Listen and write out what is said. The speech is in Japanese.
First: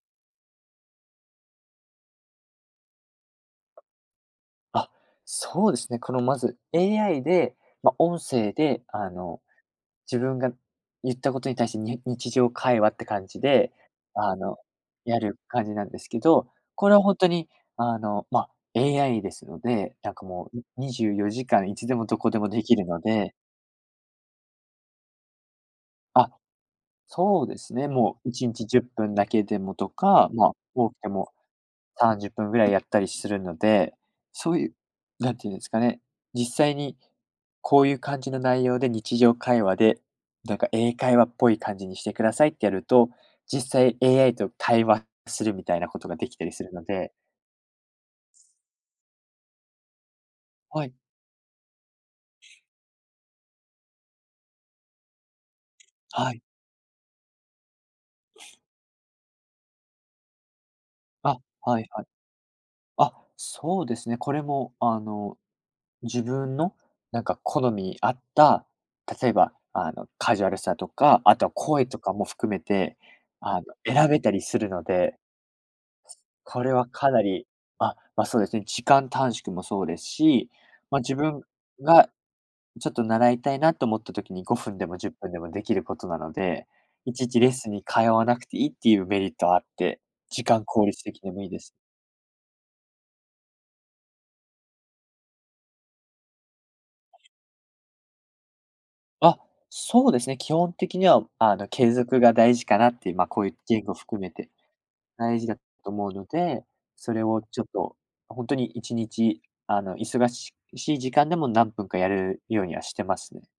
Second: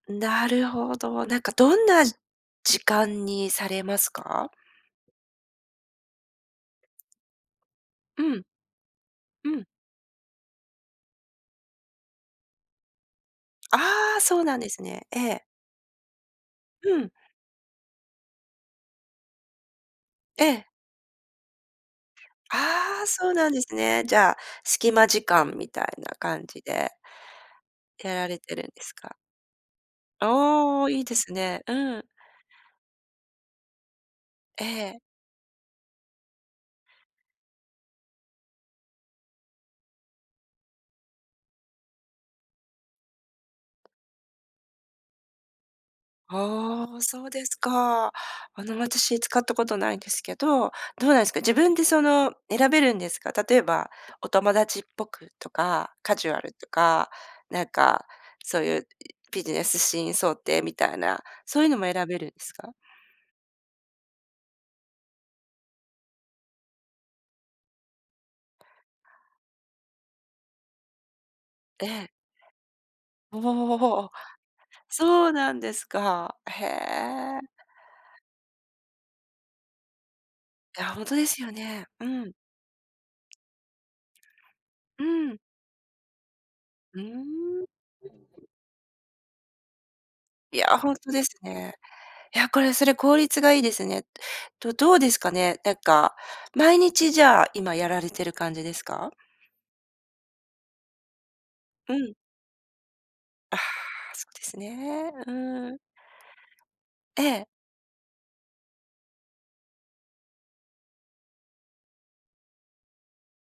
なるほど、何か、どんな時間にされますか？あ、そうですね、この、まず、AI で、ま、音うん。声で、あの、うん。自分が言った事に対して、に日常会話って感じで、ああ、あそうなの、んですね、えやるえ。感じなんですけど、これうはん。本当に、あの、ま、AI ですので、何か、えもえ。う24時間いつでも、どこでも出来るのああ、そでうなんですね、じゃあ、スキマ時間みたいなあ、感じで。そうですね、やもらういれちにてるちんじゅでっすぷんか？だけでも、とか、ま、おお、多く良いてでもすね、うん。30分位やったりするので、そうえ言うえ。何て言うんですかね、実際に、こう言う感じの内容で、日常会話で、何か、英会話っぽい感じにして下さいってやると、実際 AI と、会話するみたいな事が、出来たりするのああ、で。そうですか、あの、私、使った事無いんですけど、はい。どうなんですか。自分で、その、選べるんですか？例えば、お友達っぽくとか、カジはュアい。ルとか、何か、そう言うビジネスシーン想定みたいな、あ、そう言うのはいもは選い、べるんですか？あ、そうですね、これも、あの、自分の何か好みに合った、例えば、あの、カジュアルさとか、後は、声えとえ。かも含めて、あの、お選お、べたりするので。そうなんですか、こへれはかなり、え。まま、そうですね、時間短縮もそうですし、いや、ま、本当自です分よね、うが、ん。ちょっと習いたいなと思った時に、5分でも、う10分ん。でも、出来る事なので、ふういちいちレッん。スンに通わなくて良いって言うメリットはあって、時い間や、効本率当的ですでも良いです。ね、いや、これ、それ効率が良いですね、どどうですかね？何か、毎日じゃあ、今やられてる感じですか？あ、そうですね、基本的には、あの、継うん。続が大事かなって言う、ま、こう言あうあ、言語を含そめうでて、すね、う大事だん。と思うので、それえをえ。ちょっと、本当に1日、あの、忙しい時間でも、何分かやるようにはしてますね。